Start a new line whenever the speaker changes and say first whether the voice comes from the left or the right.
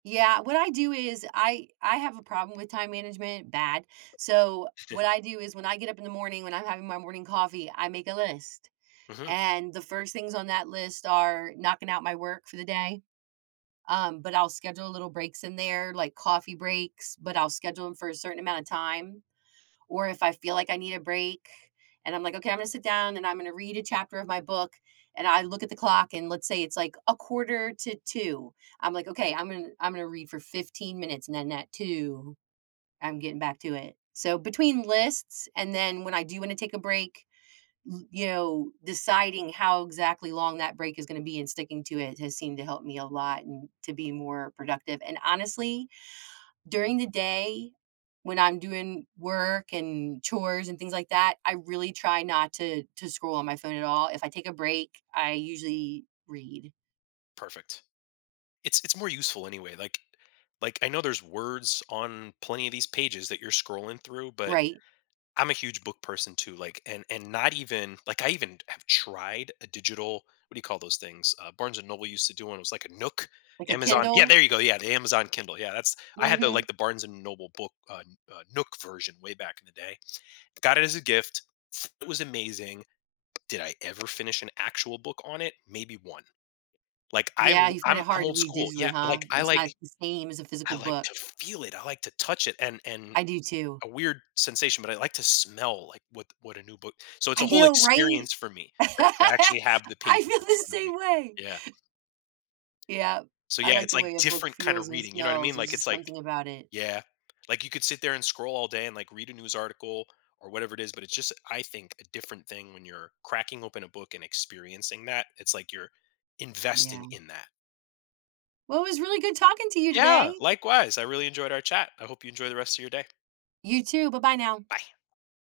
right: Yeah, what I do is, I I have a problem with time management- bad- so, what I do is, when I get up in the morning, when I'm having my morning coffee, I make a list,
left: Mhm.
right: and the first things on that list are, knocking out my work for the day, um, but I'll schedule a little breaks in there, like, coffee breaks, but I'll schedule 'em for a certain amount of time, or if I feel like I need a break, and I'm like, "Okay, I'm gonna sit down, and I'm gonna read a chapter of my book, and I look at the clock, and let's say, it's, like, a quarter to 2:00, I'm like, "Okay, I'm in I'm gonna read for 15 minutes, and then at 2:00, I'm getting back to it." So, between lists, and then when I do wanna take a break, l yo deciding how exactly long that break is gonna be and sticking to it, has seemed to help me a lot, and to be more productive, and honestly, during the day, when I'm doing work, and chores, and things like that, I really try not to to scroll on my phone at all. If I take a break, I usually read.
left: Perfect. It's it's more useful anyway, like like, I know there's words on plenty of these pages that you're scrolling through, but
right: Right.
left: I'm a huge book person, too, like and and not even like, I even t have tried a digital what do you call those things? Uh, Barnes& Noble used to do one, it was, like, a Nook.
right: Like a
left: Amazon Yeah,
right: Kindle?
left: there you go, yeah, the Amazon Kindle, yeah, that's I had the
right: Mhm.
left: like, the Barnes& Noble book, un uh, Nook version, way back in the day. Got it as a gift, it was amazing. Did I ever finish an actual book on it? Maybe 1. Like, I
right: Yeah,
left: wo
right: you find
left: I'm
right: it
left: I'm
right: hard to
left: old
right: read
left: school. Yeah,
right: digitally, huh?
left: like, I
right: It's
left: like
right: not the same as a
left: I
right: physical
left: like
right: book.
left: to feel it, I like to touch it, and and
right: I do too.
left: a weird sensation, but I like to smell, like, what what a new book So, it's
right: I
left: a whole
right: know, right?
left: experience for me, that to actually have the
right: I
left: pages
right: feel
left: in
right: the
left: front of me.
right: same way.
left: Yeah.
right: Yep.
left: So,
right: I
left: yeah,
right: like
left: it's,
right: the way
left: like,
right: a book
left: different kinda
right: feels and
left: reading, you know what I
right: smells,
left: mean,
right: there's
left: like, it's,
right: just
left: like
right: something about it.
left: Yeah. Like, you could sit there and scroll all day, and, like, read a news article, or whatever it is, but it's just a I think, a different thing when you're cracking open a book and experiencing that, it's like you're investing
right: Yeah.
left: in that.
right: Well, it was really good talking to you
left: Yeah!
right: today.
left: Likewise, I really enjoyed our chat. I hope you enjoy the rest of your day.
right: You too, bye-bye now.
left: Bye.